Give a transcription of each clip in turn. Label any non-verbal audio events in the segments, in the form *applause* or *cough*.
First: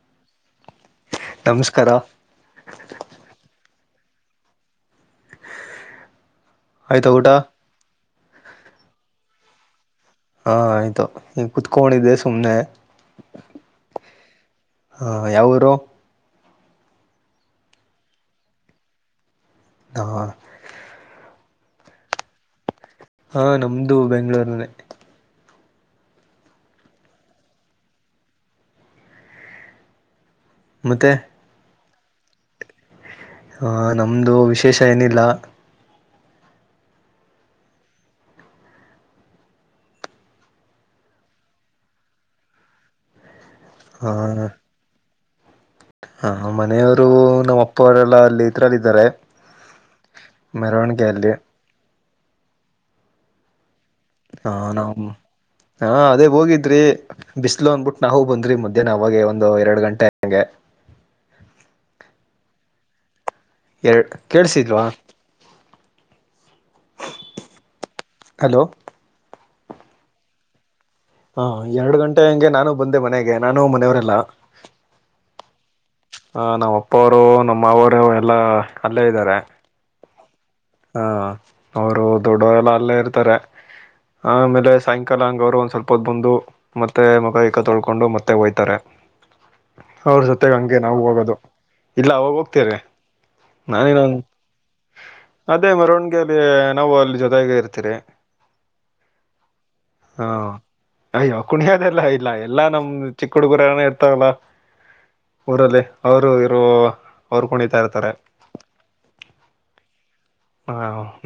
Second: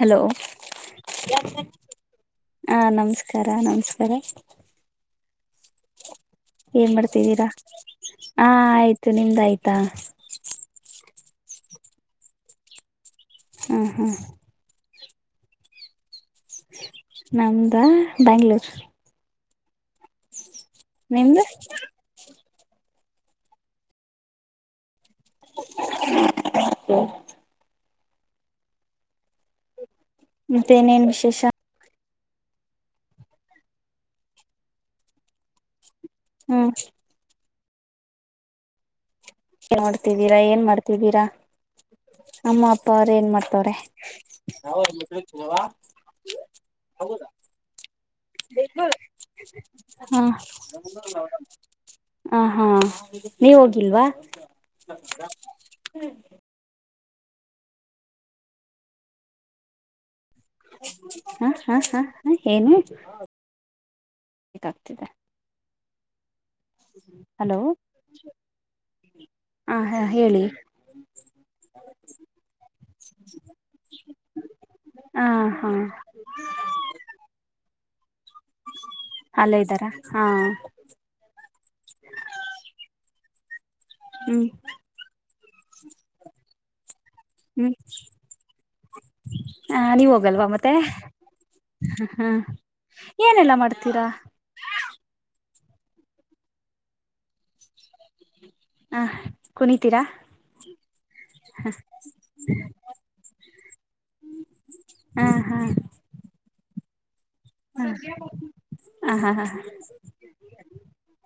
Hello. ನಮಸ್ಕಾರ ಹಾ ನಮಸ್ಕಾರ ನಮಸ್. ಏನ್ ಆಯ್ತಾ ಊಟ ಮಾಡ್ತಿದ್ದೀರಾ. ಹ್ಮ್ಮ್ ಆಯ್ತು ನಿಮ್ದ ಆಯ್ತಾ. ಹಾ ಆಯ್ತು ಈಗ ಕುತಕೊಂಡಿದೆ ಸುಮ್ನೆ. ಹ್ಮ ಹ್ಮ್ಮ್. ಹ್ಮ್ಮ್ ಯಾವ ಊರು. ನಮ್ದ ಬೆಂಗಳೂರು. ಹ್ಮ್ಮ್. ನಿಮ್ದು. ಹ್ಮ್ಮ್ ನಮ್ದು ಬೆಂಗಳೂರನೆ. *unintelligible* ಮತ್ತೆ ಏನೇನ್ ವಿಶೇಷ ಹ ನಮ್ದು ವಿಶೇಷ ಏನಿಲ್ಲ ಹ್ಮ. ಏನ್ ಮಾಡ್ತಿದ್ದೀರಾ ಏನ್ ಮಾಡ್ತಿದ್ದೀರಾ ಅಮ್ಮ ಅಪ್ಪ ಅವರ ಏನ್ ಮಾಡ್ತ. *unintelligible* ಹ್ಞೂ ಮನೆಯವರು ನಮ್ಮ ಅಪ್ಪರೆ ಎಲ್ಲ. ಅಲ್ಲಿ ಇದರಲ್ಲಿ ಇದಾರೆ ಹ ಮೆರವಣಿಗೆ ಅಲ್ಲಿ. ನೀವು ಒ. ಹ್ಮ್ಮ್ ನಮ್ಮ ಅದೇ ಹೋಗಿದ್ರಿ. ಬಿಸಲು ಅಂದಬಿಟ್ಟು ನಾವು ಬಂದವಿ ಮದ್ಯಾಹ್ನ ಅವಾಗ ಒಂದು ಎರಡು ಗಂಟೆ. ಹ್ಮ್ಮ್ ಹ್ಮ್ಮ್ ಏನು. ಎರ್ ಕೇಳಸಿದ್ಲ್ವಾ ಬೇಕಾಗ್ತಿದೆ ಹಲೋ ಹಲೋ ಹ ಹ ಹೇಳಿ ಹಾ ಎರಡು ಗಂಟೆ ಹಂಗೆ ನಾನು ಬಂದೆ ಮನೆಗೆ ನಾನೂ ಮನೆಯವರೆಲ್ಲ ಹ ಹಾ ಹ ನಮ್ಮ ಅಪ್ಪವರು ನಮ್ಮ ಮಾವವರು ಎಲ್ಲಾ ಅಲ್ಲೇ ಇದ್ದಾರೆ ಹಾಂ ಹಾ ಅವರು ದೊಡಲ್ಲ ಎಲ್ಲ ಇರ್ತಾರೆ ಹ್ಮ್ ಆಮೇಲೆ ಸಾಯಂಕಾಲ ಹಂಗ ಅವ್ರು ಒಂದ್ ಸ್ವಲ್ಪ ಹೊದ ಬಂದು ಮತ್ತೆ ಮಗ ಇಕ್ಕ ತೊಳ್ಕೊಂಡು ಮತ್ತೆ ಹೋಯ್ತಾರೆ ಹಾ ನೀವ ಅವ್ರ ಹೋಗಲ್ವಾ ಜೊತೆಗೆ ಮತ್ತೆ ಹಂಗೆ ನಾವು ಹೋಗೋದು ಹ ಇಲ್ಲ ಅವಾಗ ಹ್ಮ್ ಹೋಗ್ತೀರಿ ಏನೆಲ್ಲ ನಾನೇನ ಮಾಡ್ತೀರಾ ಅದೇ ಮೆರವಣಿಗೆ ಅಲ್ಲಿ ನಾವು ಅಲ್ಲಿ ಜೊತೆಗೆ ಇರ್ತೀರಿ ಹಹ ಕುಣಿತೀರಾ ಹಾ ಅಯ್ಯೋ ಕುಣಿಯದೆಲ್ಲ ಇಲ್ಲ ಎಲ್ಲಾ ನಮ್ದ ಚಿಕ್ಕ ಹುಡುಗರನ ಇರ್ತಾವಲ್ಲ ಹ ಊರಲ್ಲಿ ಅವರು ಇರೋ ಹ ಹ ಹಾ ಹಾ ಹ ಹಾ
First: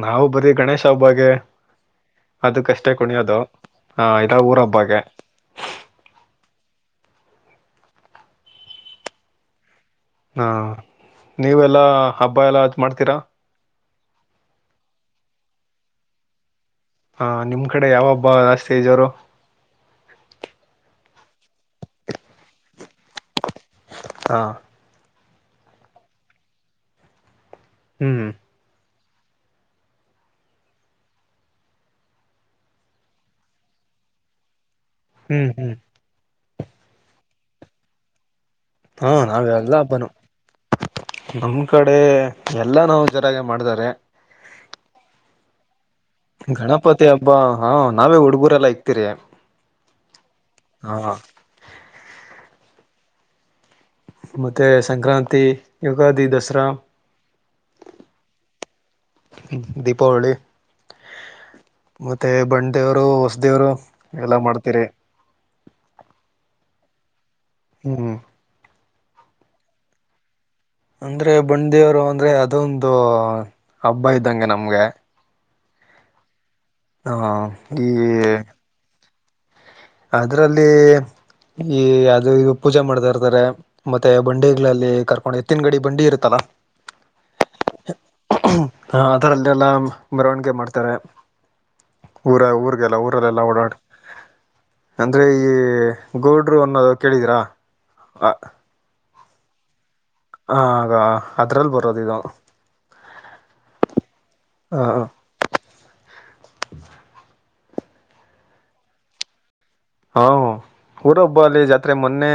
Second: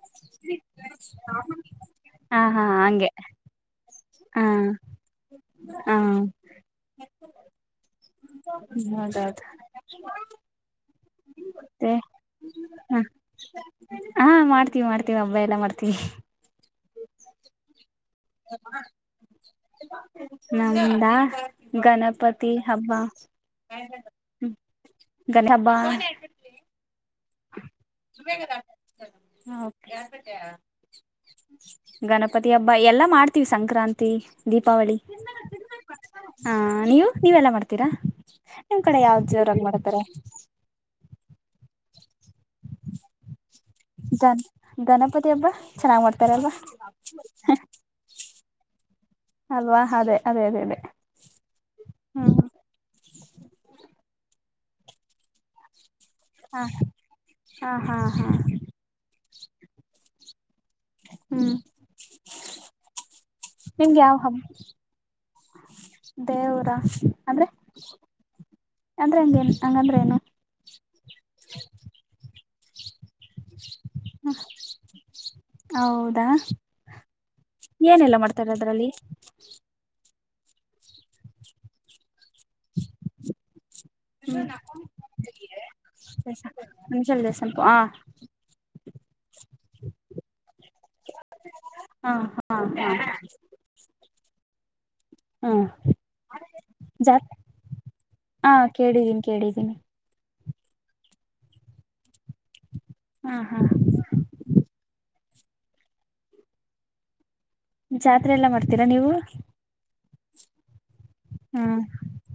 ನಾವವು ಬರೀ ಗಣೇಶ ಅವಬಾಗೆ ಹಾ ಹಾ ಅದಕ್ಕಷ್ಟೇ ಹಂಗೆ ಕುಣಿಯೋದು ಹಾ ಇದ ಊರ ಹಬ್ಬಾಗ ಹಾ ಹ ಹೌದೌದು ಹ್ಮ ನೀವೆಲ್ಲಾ ಮತ್ತೆ ಹಬ್ಬ ಎಲ್ಲ ಅ ಹ ಮಾಡ್ತೀರಾ ಎ ಮಾಡ್ತೀ ಹಾ ನಿಮ್ ಕಡೆ ಯಾವ ಹಬ್ಬ ಜಸ್ತಿಜರು ನಮಂದ ಗಣಪತಿ ಹಬ್ಬ ಹಾ ಗಣ ಹಬ್ಬ ಹ್ಮ್ ಹ *inaudible* ಗಣಪತಿ ಹಬ್ಬ ಎಲ್ಲಾ ಮಾಡ್ತೀವಿ ಸಂಕ್ರಾಂತಿ ದೀಪ ಹ್ಮ್ ಹ್ಮ್ ಹಾ ನೀವು ನೀವೆಲ್ಲ ಮಾಡ್ತೀರಾ ನಿಮ್ ಕಡೆ ಹಾ ಯಾವ್ದ್ ಜೋರಾಗಿ ನಾವೆಲ್ಲ ಮಾಡ್ತಾರೆ ಹಬ್ಬನು ನಮ್ಮ ಕಡೆ ಎಲ್ಲ ನಾವು ಜೋರಾಗಿ ಮಾಡಿದಾರೆ ಗನ್ ಗಣಪತಿ ಹಬ್ಬ ಚೆನ್ನಾಗ್ ಮಾಡ್ತಾರಲ್ವಾ ಗಣಪತಿ ಹಬ್ಬ ಹಾ ನಾವೇ ಹುಡುಗುರೆಲ್ಲ ಇಕ್ತಿರಿ ಅಲ್ವಾ ಅದೇ ಅದೇ ಅದೇ ಅದೇ ಹಾ ಹ್ಮ್ *inaudible* ಮತ್ತೆ ಸಂಕ್ರಾಂತಿ ಯುಗಾದಿ ದಸರಾ ಹ ಹಾ ಹಾ ಹಾ ದೀಪಾವಳಿ ಹ್ಮ್ ಮತ್ತೆ ಬಂಡ ದೇವ್ರು ಹೊಸದೇವ್ರು ನಿಮ್ಗೆ ಯಾವ ಎಲ್ಲ ಹಬ್ಬ ಮಾಡ್ತೀರಿ ದೇವರ ಅಂದ್ರೆ ಹ್ಮ್ ಅಂದ್ರೆ ಏಗೇ ಹಂಗಾದ್ರ ಏನು ಅಂದ್ರೆ ಬಂಡೆಯವರು ಅಂದ್ರೆ ಅದೊಂದು ಹಬ್ಬ ಇದ್ದಂಗೆ ನಮ್ಗೆ ಹೌದಾ ಹ ಈ ಏನೆಲ್ಲ ಮಾಡ್ತಾರೆ ಅದ್ರಲ್ಲಿ ಅದ್ರಲ್ಲಿ ಈ ಇದು ಪೂಜೆ ಮಾಡ್ತಾ ಇರ್ತಾರೆ ಮತ್ತೆ ಬಂಡಿಗಳಲ್ಲಿ ಕರ್ಕೊಂಡು ಎತ್ತಿನ ಗಡಿ ಬಂಡಿ ಇರುತ್ತಲ್ಲಾ ಹಸ *unintelligible* *inaudible* ಹ ಅದರಲ್ಲೆಲ್ಲ ಮೆರವಣಿಗೆ ಮಾಡ್ತಾರೆ ಹಾ ಊರ ಹಾ ಹಾ ಊರ್ಗೆಲ್ಲ ಊರಲ್ಲೆಲ್ಲ ಓಡಾಡ್ ಅಂದ್ರೆ ಈ ಹ್ಮ್ ಗೌಡ್ರು ಅನ್ನೋದು ಜಾತ್ ಕೇಳಿದಿರಾ ಅ ಕೇಳಿದಿನಿ ಹ ಆ ಅದ್ರಲ್ಲಿ ಬರೋದು ಇದು ಹಾ ಹಾ ಹ ಜಾತ್ರೆ ಎಲ್ಲ ಮಾಡ್ತೀರಾ ನೀವು ಹಾ ಊರೊಬ್ಬ ಅಲ್ಲಿ ಹ್ಮ್ ಜಾತ್ರೆ ಮೊನ್ನೆ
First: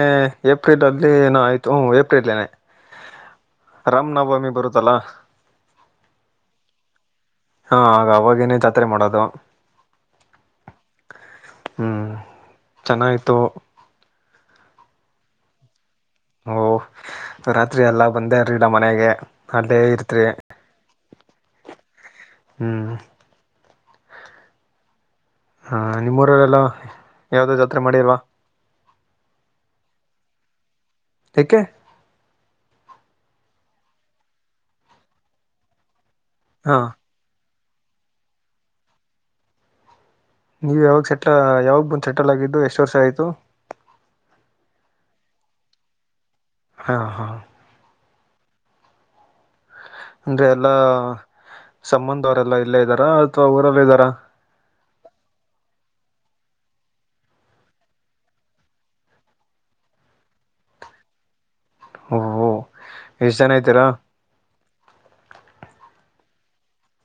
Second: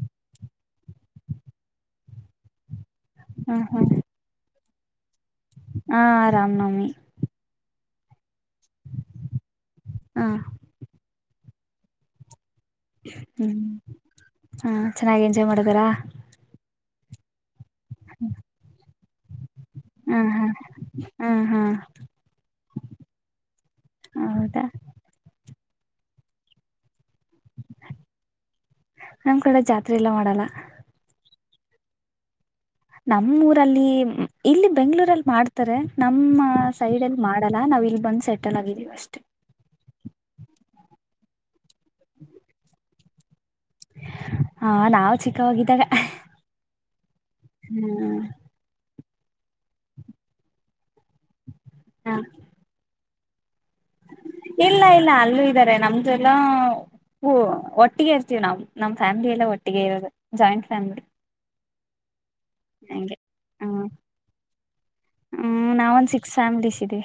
ಏಪ್ರಿಲ್ ಅಲ್ಲಿ ಏನ ಆಯ್ತು ಏಪ್ರಿಲ್ನೆ ಹ್ಮ್ ಹ್ಮ್ ರಾಮನವಮಿ ಬರುತ್ತಲ್ಲ ಹಾ ರಾಮನವಮಿ ಹಾ ಆಗ ಅವಾಗೇನೇ ಜಾತ್ರೆ ಮಾಡೋದು ಹಾ ಹ್ಮ್ ಚನ್ನಾಗಿತ್ತು ಹಂ ಚೆನ್ನಾಗಿ ಎಂಜಾಯ್ ಮಾಡಿದಾರಾ ಓ ರಾತ್ರಿ ಎಲ್ಲ ಒಂ ದೇ ರೀಡ ಮನೆಗೆ ಅಲ್ಲೇ ಇರ್ತ್ರಿ ಹ್ಮ್ ಹ್ಮ್ ಹ್ಮ್ ಹ್ಮ್ ಹ್ಮ್ ಹೌದಾ ಹಾ ನಿಮ್ಮೂರಲ್ಲಲ್ಲ ಯಾವುದು ಜಾತ್ರೆ ಮಾಡಿಲ್ವಾ ನಮ್ ಕಡೇ ಜಾತ್ರೆ ಎಲ್ಲ ಮಾಡಲ್ಲ ಏಕೆ ನಮ್ಮೂಊರಲ್ಲಿ ಇಲ್ಲಿ ಬೆಂಗ್ಗಳೂರಲ್ಲಿ ಮಾಡ್ತಾರೆ ನಮ್ಮ ಹಾ ಸೈಡ್ ಅಲ್ಲಿ ಮಾಡ *unintelligible* ನಾವ್ ಇಲ್ಲಿ ಬಂದ್ ಸೆಟಲ್ ಆಗಿದ್ದೀವಿ ಅಷ್ಟೇ ನೀವು ಯಾವಾಗ ಸೆಟ್ಲ್ ಯಾವಾಗ ಬಂದ್ ಸೆಟಲ್ ಆಗಿದ್ದು ಎಷ್ಟು ವರ್ಷ ಆಯ್ತು ಹಾ ನಾವ ಚಿಕ್ಕವೋಗಿದ್ದಾಗ ಹಾ ಹಾ ಅಂದ್ರೆ ಎಲ್ಲಾ ಹ ಸಂಬಂಧವರೆಲ್ಲಾ ಇಲ್ಲೇ ಇದ್ದಾರ ಇಲ್ಲ ಇಲ್ಲ ಅಲ್ಲೂ ಇದ್ದಾರೆ ನಮ್ದುಲ್ಲ ಹ ಒಟ್ಟಿಗೆ ಇರ್ತೀವಿ ನಾವವು ನಮ್ ಫ್ಯಾಮಿಲಿ ಎಲ್ಲ ಒಟ್ಟಿಗೆ ಇರದ ಜಾಯಿಂಟ್ ಫ್ಯಾಮಿಲಿ ಓಹೋ ಹಗೆ ಎಷ್ಟ್ ಜನ ಹ್ಮ ಇದ್ದೀರಾ ಹ್ಮ್ ನಾವ ಒಂದ್ಸ ಸ್ಯಾಮ್ಲಸ್ ಇದೆ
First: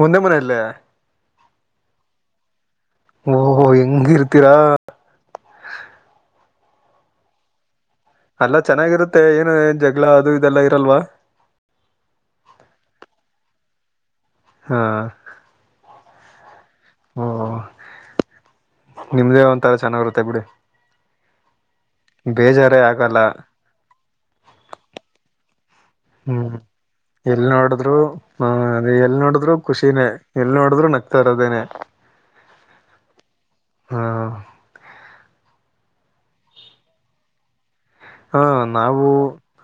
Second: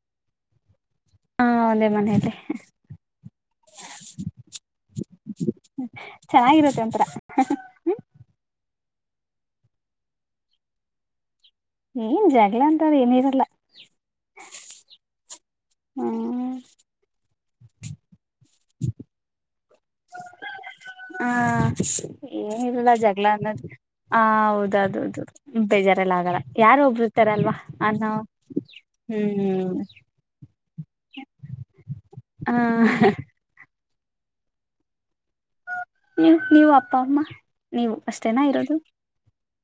ಮುಂದ ಮನ ಅಲ್ಲೇ ಹಾಂ ಅದೇ ಮನೆಯಲ್ಲಿ ಓ ಹೆಂಗ ಇತೀರಾ ಚೆನ್ನಾಗಿರುತ್ತೆ ಒಂಥರ ಹ ಅಲ್ಲಾ ಚೆನ್ನಾಗಿರುತ್ತೆ ಏನು ಏನ್ ಜಗಳ ಅದು ಇದೆಲ್ಲ ಇರಲ್ವ ಏನ್ ಜಗಳ ಅಂತಾರ ಏನಿರಲ್ಲ ಹಾ ಹ್ಮ್ ಓ ನಿಮ್ದೇ ಒಂತಥರ ಚೆನ್ನಾಗಿರುತ್ತೆ ಬಿಡಿ ಹ ಬೇಜಾರೇ ಏನಲ್ಲ ಆಗಲ್ಲ ಜಗಳ ಅನ್ನೋದು ಹ ಹೌದ್ದೌದು ಹ್ಮ್ ಎಲ್ಲಿ ಅಲ್ವಾ ನೋಡಿದ್ರು ಅನ್ನೋ ಹ ಎಲ್ ನೋಡಿದ್ರು ಹ್ಮ್ ಖುಷಿನೇ ಎ ನೋಡಿದ್ರೂ ನಗ್ತಾರೋದೇನೆ ಹಾ ಹ್ಮ ನೀವ ನೀವು ಅಪ್ಪ ಅಮ್ಮ ನೀವು ಹಾ ಅಷ್ಟೇನಾ ಇರೋದು ನಾವು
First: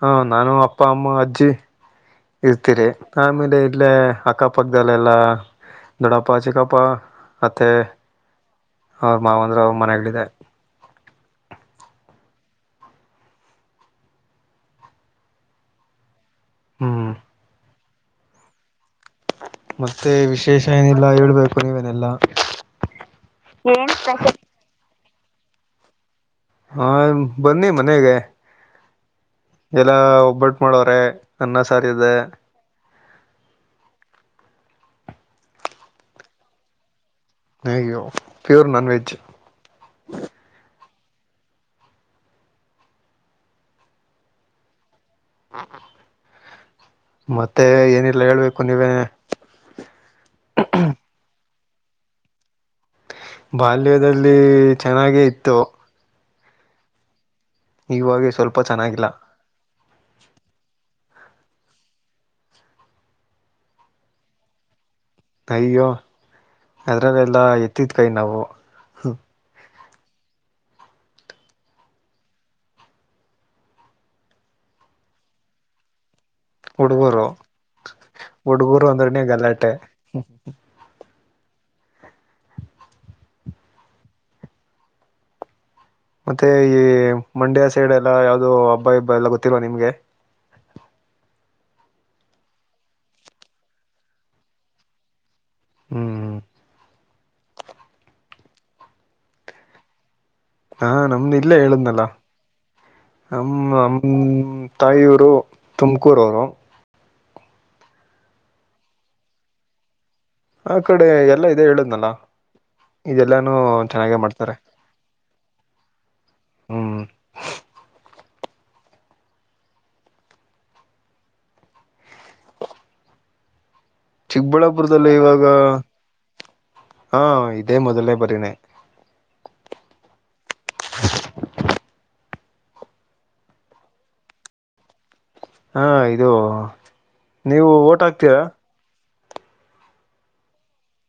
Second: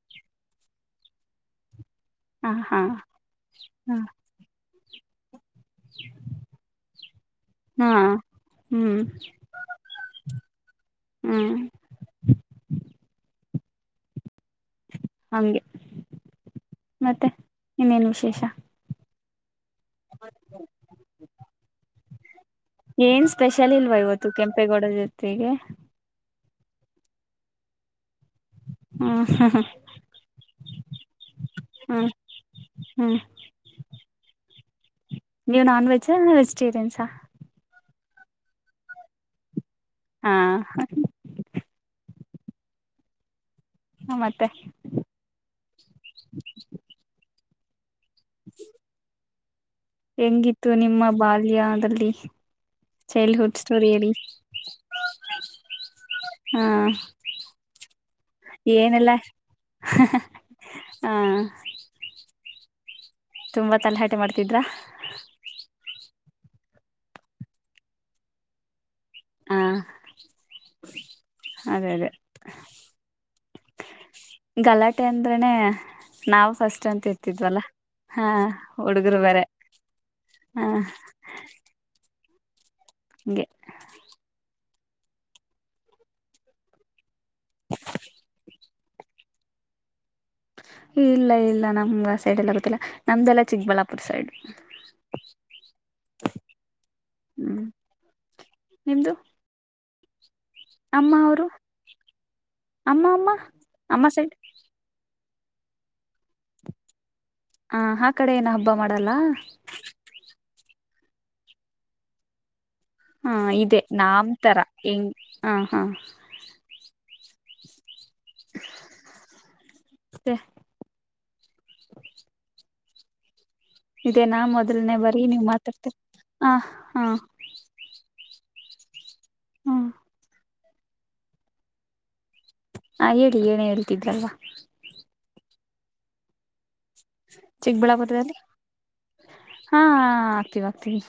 ಹಾ ನಾನು ಅಪ್ಪ ಅಮ್ಮ ಅಜ್ಜಿ ಹ ಹಾ ಇರ್ತೀರಿ ಆಮೇಲೆ ಇಲ್ಲೆ ಹ ಅಕ್ಕಪಕ್ಕ ಗಲಲ್ಲಾ ದಡಾಪಾ ಚಿಕಾಪ್ಪ ಮತ್ತು ಹಾ ಹ್ಮ್ ಅವ್ರ ಮಾವ ಅಂದ್ರರು ಅವ ಮನಾಗಿದೆ ಹ್ಮ್ ಹಂಗೆ ಹ್ಮ್ ಮತ್ತೆ ನೀನ್ನೇನು ವಿಶೇಷ ಮತ್ತೆ ವಿಶೇಷ ಏನಿಲ್ಲ ಹೇಳ್ಬೇಕು ನೀವೇನೆಲ್ಲಾ ಏನ್ ಸ್ಪೆಷಲ್ ಏನ್ ಇಲ್ವಾ ಇವತ್ತು ಕೆಂಪೇಗೌಡ ಜಯಂತಿ ಗೆ ಹಾ ಬನ್ನಿ ಮನೆಗೆ ಹ್ಮ್ ಎಲ್ಲ ಒಬ್ಬಟ್ಟು ಮಾಡೋವ್ರೆ ಅನ್ನ ಸಾರಿದೆ ಹಾ ನೀವು ನಾನ್ ವೆಜ್ ವೆಜಿಟೇರಿಯನ್ಸಾ ಅಯ್ಯೋ ಪ್ಯೂರ್ ನಾನ್ವೆಜ್ ಹಾ ಹಾ ಮತ್ತೆ ಮತ್ತೆ ಏನಿಲ್ಲ ಹೇಳ್ಬೇಕು ನೀವೇ ಹೆಂಗಿತ್ತು ನಿಮ್ಮ ಬಾಲ್ಯದಲ್ಲಿ ಚೈಲ್ಡ್ಹುಡ್ ಸ್ಟೋರಿಯಲ್ಲಿ ಬಾಲ್ಯದಲ್ಲಿ ಚೆನ್ನಾಗೇ ಇತ್ತು ಹಾ ಇವಾಗ ಸ್ವಲ್ಪ ಚೆನ್ನಾಗಿಲ್ಲ ಏನೆಲ್ಲ ಹಾ ತುಂಬಾ ತಲೆಹಾಟೆ ಮಾಡ್ತಿದ್ರಾ ಅಯ್ಯೋ ಅದ್ರಲ್ಲೆಲ್ಲಾ ಎತ್ತಿದ ಕೈ ನಾವು ಹಾ ಅದೇ ಅದೇ ಗಲಾಟೆ ಅಂದ್ರನನೆ ನಾವವು ಫಸ್ಟ್ ಅಂತ ಹುಡುಗರು ಇರ್ತಿದ್ವಲ್ಲ ಹಾ ಹುಡುಗರು ಅಂದ್ರನೇ ಬ್ಯಾರೆ ಗಲಾಟೆ ಹಾ ಹಗೆ ಮತ್ತೆ ಈ ಮಂಡ್ಯ ಸೈಡ್ ಎಲ್ಲ ಯಾವುದೋ ಹಬ್ಬ ಹಬ್ಬ ಎಲ್ಲ ಗೊತ್ತಿಲ್ವಾ ನಿಮ್ಗೆ ಇಲ್ಲ ಇಲ್ಲ ನಮ್ಗ ಆ ಸೈಡ್ ಎಲ್ಲ ಗೊತ್ತಿಲ್ಲ ನಮ್ದಲ್ಲ ಚಿಕ್ಕಬಳ್ಳಾಪುರ ಸೈಡ್ ಹ್ಮ್ ಹ್ಮ್ ಹ್ಮ್ ನಿಮ್ದು ಹಾ ಅಮ್ಮ ನಮ್ದ ಅವರು ಇಲ್ಲ ಹೇಳುದ್ನಲ್ಲ ಅಮ್ಮ ಅಮ್ಮ ನಮ್ ನಮ್ ಅಮ್ಮ ಸೈಡ್ ತಾಯಿಯವರು ತುಮಕೂರು ಅವರು ಹ ಆ ಕಡೆ ಏನ ಹಬ್ಬ ಮಾಡಲ್ಲ ಆ ಕಡೆ ಎಲ್ಲಾ ಇದೆ ಹೇಳುದ್ಲ್ಲ ಹಾ ಇದೆ ನಾಮ್ ತರ ಹೆಂಗ ಹ ಹಾ ಹ್ಮ್ ಮತ್ತೆ ಮೊದಲನೇ ಚಿಕ್ಕಬಳ್ಳಾಪುರದಲ್ಲಿ ಬಾರಿ ಇವಾಗ ನೀವ್ ಮಾತಾಡ್ತೀರಿ ಹ ಹಾ ಇದೇ ಮೊದಲನೇ ಬರಿನಯ ಹ್ಮ ಹಾ ಹೇಳಿ ಏನ ಹೇಳ್ತಿದ್ರಲ್ವಾ ಹಾ ಇದು ನೀವು ಓಟ್ ಚಿಕ್ಕಬಳ್ಳಾಪುರದಲ್ಲಿ ಹಾಕ್ತೀರಾ ಹಾ ಆಕ್ತಿವಿ ಆಕ್ತಿವಿ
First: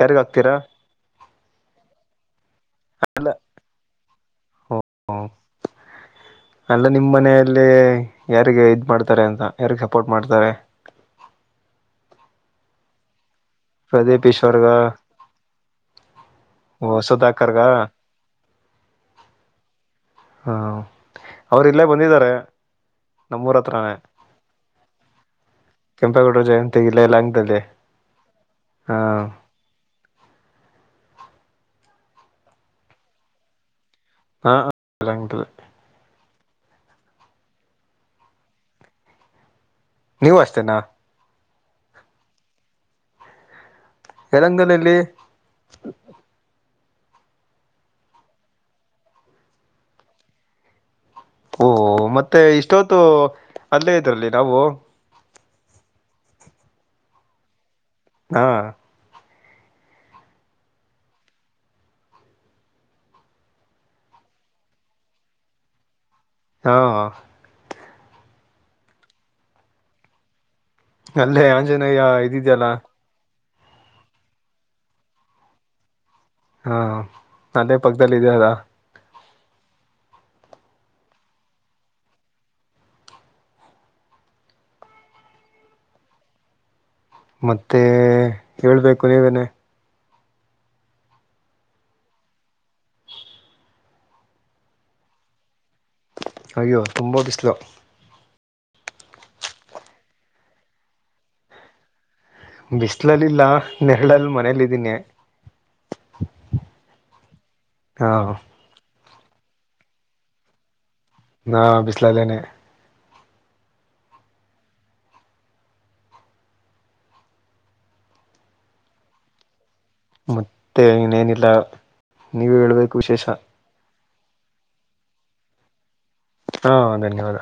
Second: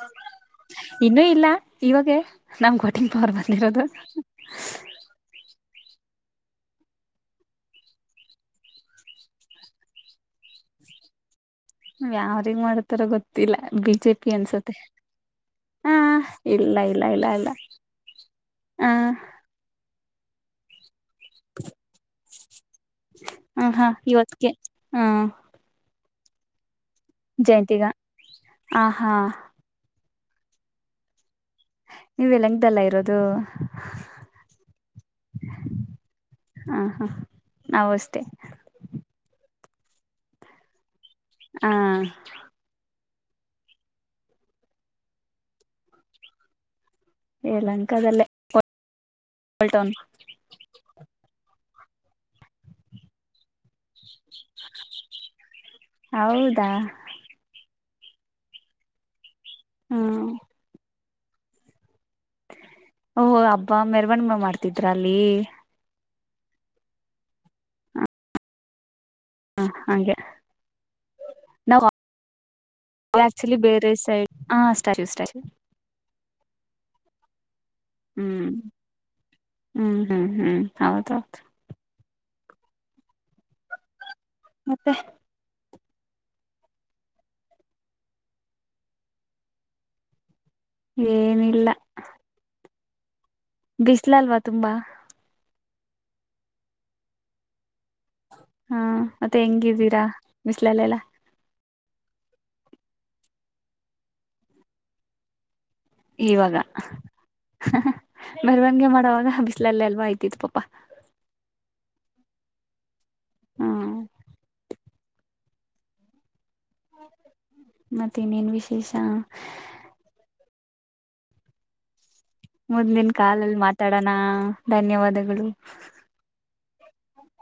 ಯಾರಿಗ್ ಆಕ್ತೀರಾ ಇವಾಗೆ ನಮ್ ಕೋಟಿಂಗ್ ಪವರ್ ಬಂದಿರೋದು ಹ್ಮ ಅಲ್ಲ ನಿಮ್ಮ್ ಮನೆಯಲ್ಲಿ ಯಾರಿಗೆ ಇದ್ ಮಾಡ್ತಾರೆ ಅಂತ ಯಾರಗ್ ಸಪೋರ್ಟ್ ಮಾಡ್ತಾರೆ ಹ ಯ್ರಗ್ ಮಾಡ್ತಾರ ಗೊತ್ತಿಲ್ಲ ಬಿಜೆ ಪ್ರದೀಪ್ ಪಿ ಈಶ್ವರ್ಗ ಅನ್ಸತ್ತೆ ಹಾ ಇಲ್ಲ ಇಲ್ಲ ಇಲ್ಲ ಇಲ್ಲ ವಸುಧಾಕರ್ಗ ಹಾ ಹಾ ಅವರು ಇಲ್ಲೇ ಬಂದಿದ್ದಾರೆ ನಮ್ಮೂರ ಹ ಹಾ ಹತ್ರಾನೇ ಇವತ್ತಕ್ಕೆ ಹಾ ಕೆಂಪೇಗೌಡ ಜಯಂತಿ ಇಲ್ಲಲ್ಲಂಗದಲ್ಲಿ ಹಾ ನೀವು ಯಲಹಂಕದಲ್ಲ ಇರೋದು ಹಾ ಯಲಹಂಕದಲ್ಲಿ ಹಾ ಹಾ ನಾವು ಅಷ್ಟೇ ನೀವು ಅಷ್ಟೇನಾ ಹಾ ಎಲ್ಲಂಗಲ್ಲಿಲ್ಲಿ ಯಲಂಕಾದಲ್ಲೇ ಟೌನ್ ಓಹ ಮತ್ತೆ ಇಷ್ಟೊತ್ತು ಅಲ್ಲೇ ಇದ್ರಲ್ಲಿ ನಾವು ಹೌದಾ ಹಾ ಹ್ಮ ಓಹೋ ಹಬ್ಬಾ ಮೆರ್ವಣ ಮಾಡ್ತಿದ್ರ ಅಲ್ಲಿ ಹಾ ಹಾ ಹಾ ಹಾಗೆ ಅಲ್ಲೇ ಆಂಜನೇಯ್ಯ ಇದಿದ್ಯಲ್ಲ ಆಚಲಿ ಬೇರೆ ಸೈಡ್ ಹ ಸ್ಟಾಚು ಸ್ಟಾಚು ಹಾ ನದೇ ಪಕ್ಕದದಲ್ಲಿ ಇದ ಹ್ಮ್ ಅದಾ ಹ್ಮ್ ಹ್ಮ್ ಹ್ಮ್ ಹೌದೌದು ಮತ್ತೆ ಮತ್ತೆ ಹೇಳ್ಬೇಕು ನೀವೇನೆ ಏನಿಲ್ಲ ಬಿಸ್ಲ ಅಲ್ವಾ ತುಂಬಾ ಅಯ್ಯೋ ತುಂಬ ಬಿಸ್ಲು ಹಾ ಮತ್ತೆ ಹೆಂಗಿದ್ದೀರಾ ಬಿಸ್ಲಲ್ಲೆಲ್ಲ ಬಿಸಲಲ್ಲಿಲ್ಲಾ ನೆರಳಲ್ ಮನೇಲ್ಲ ಇದಿದ್ದೀನಿ ಇವಾಗ ಹಾ ಮೆರವಣಿಗೆ ಮಾಡೋವಾಗ ಬಿಸಿಲಲ್ಲೇ ಅಲ್ವ ಇದ್ದಿದ್ದು ಪಾಪಾ ನಾ ಬಿಸಲಲ್ಲನೆ ಹ್ಮ ಮತ್ತೇನೇನ್ ವಿಶೇಷ ಮತ್ತೆ ಇನೇನಿಲ್ಲ ನೀವ ಹೇಳ್ಬೇಕು ವಿಶೇಷ ಡನಾ ಧನ್ಯವಾದಗಳು ಹಾ ಧನ್ಯವಾದ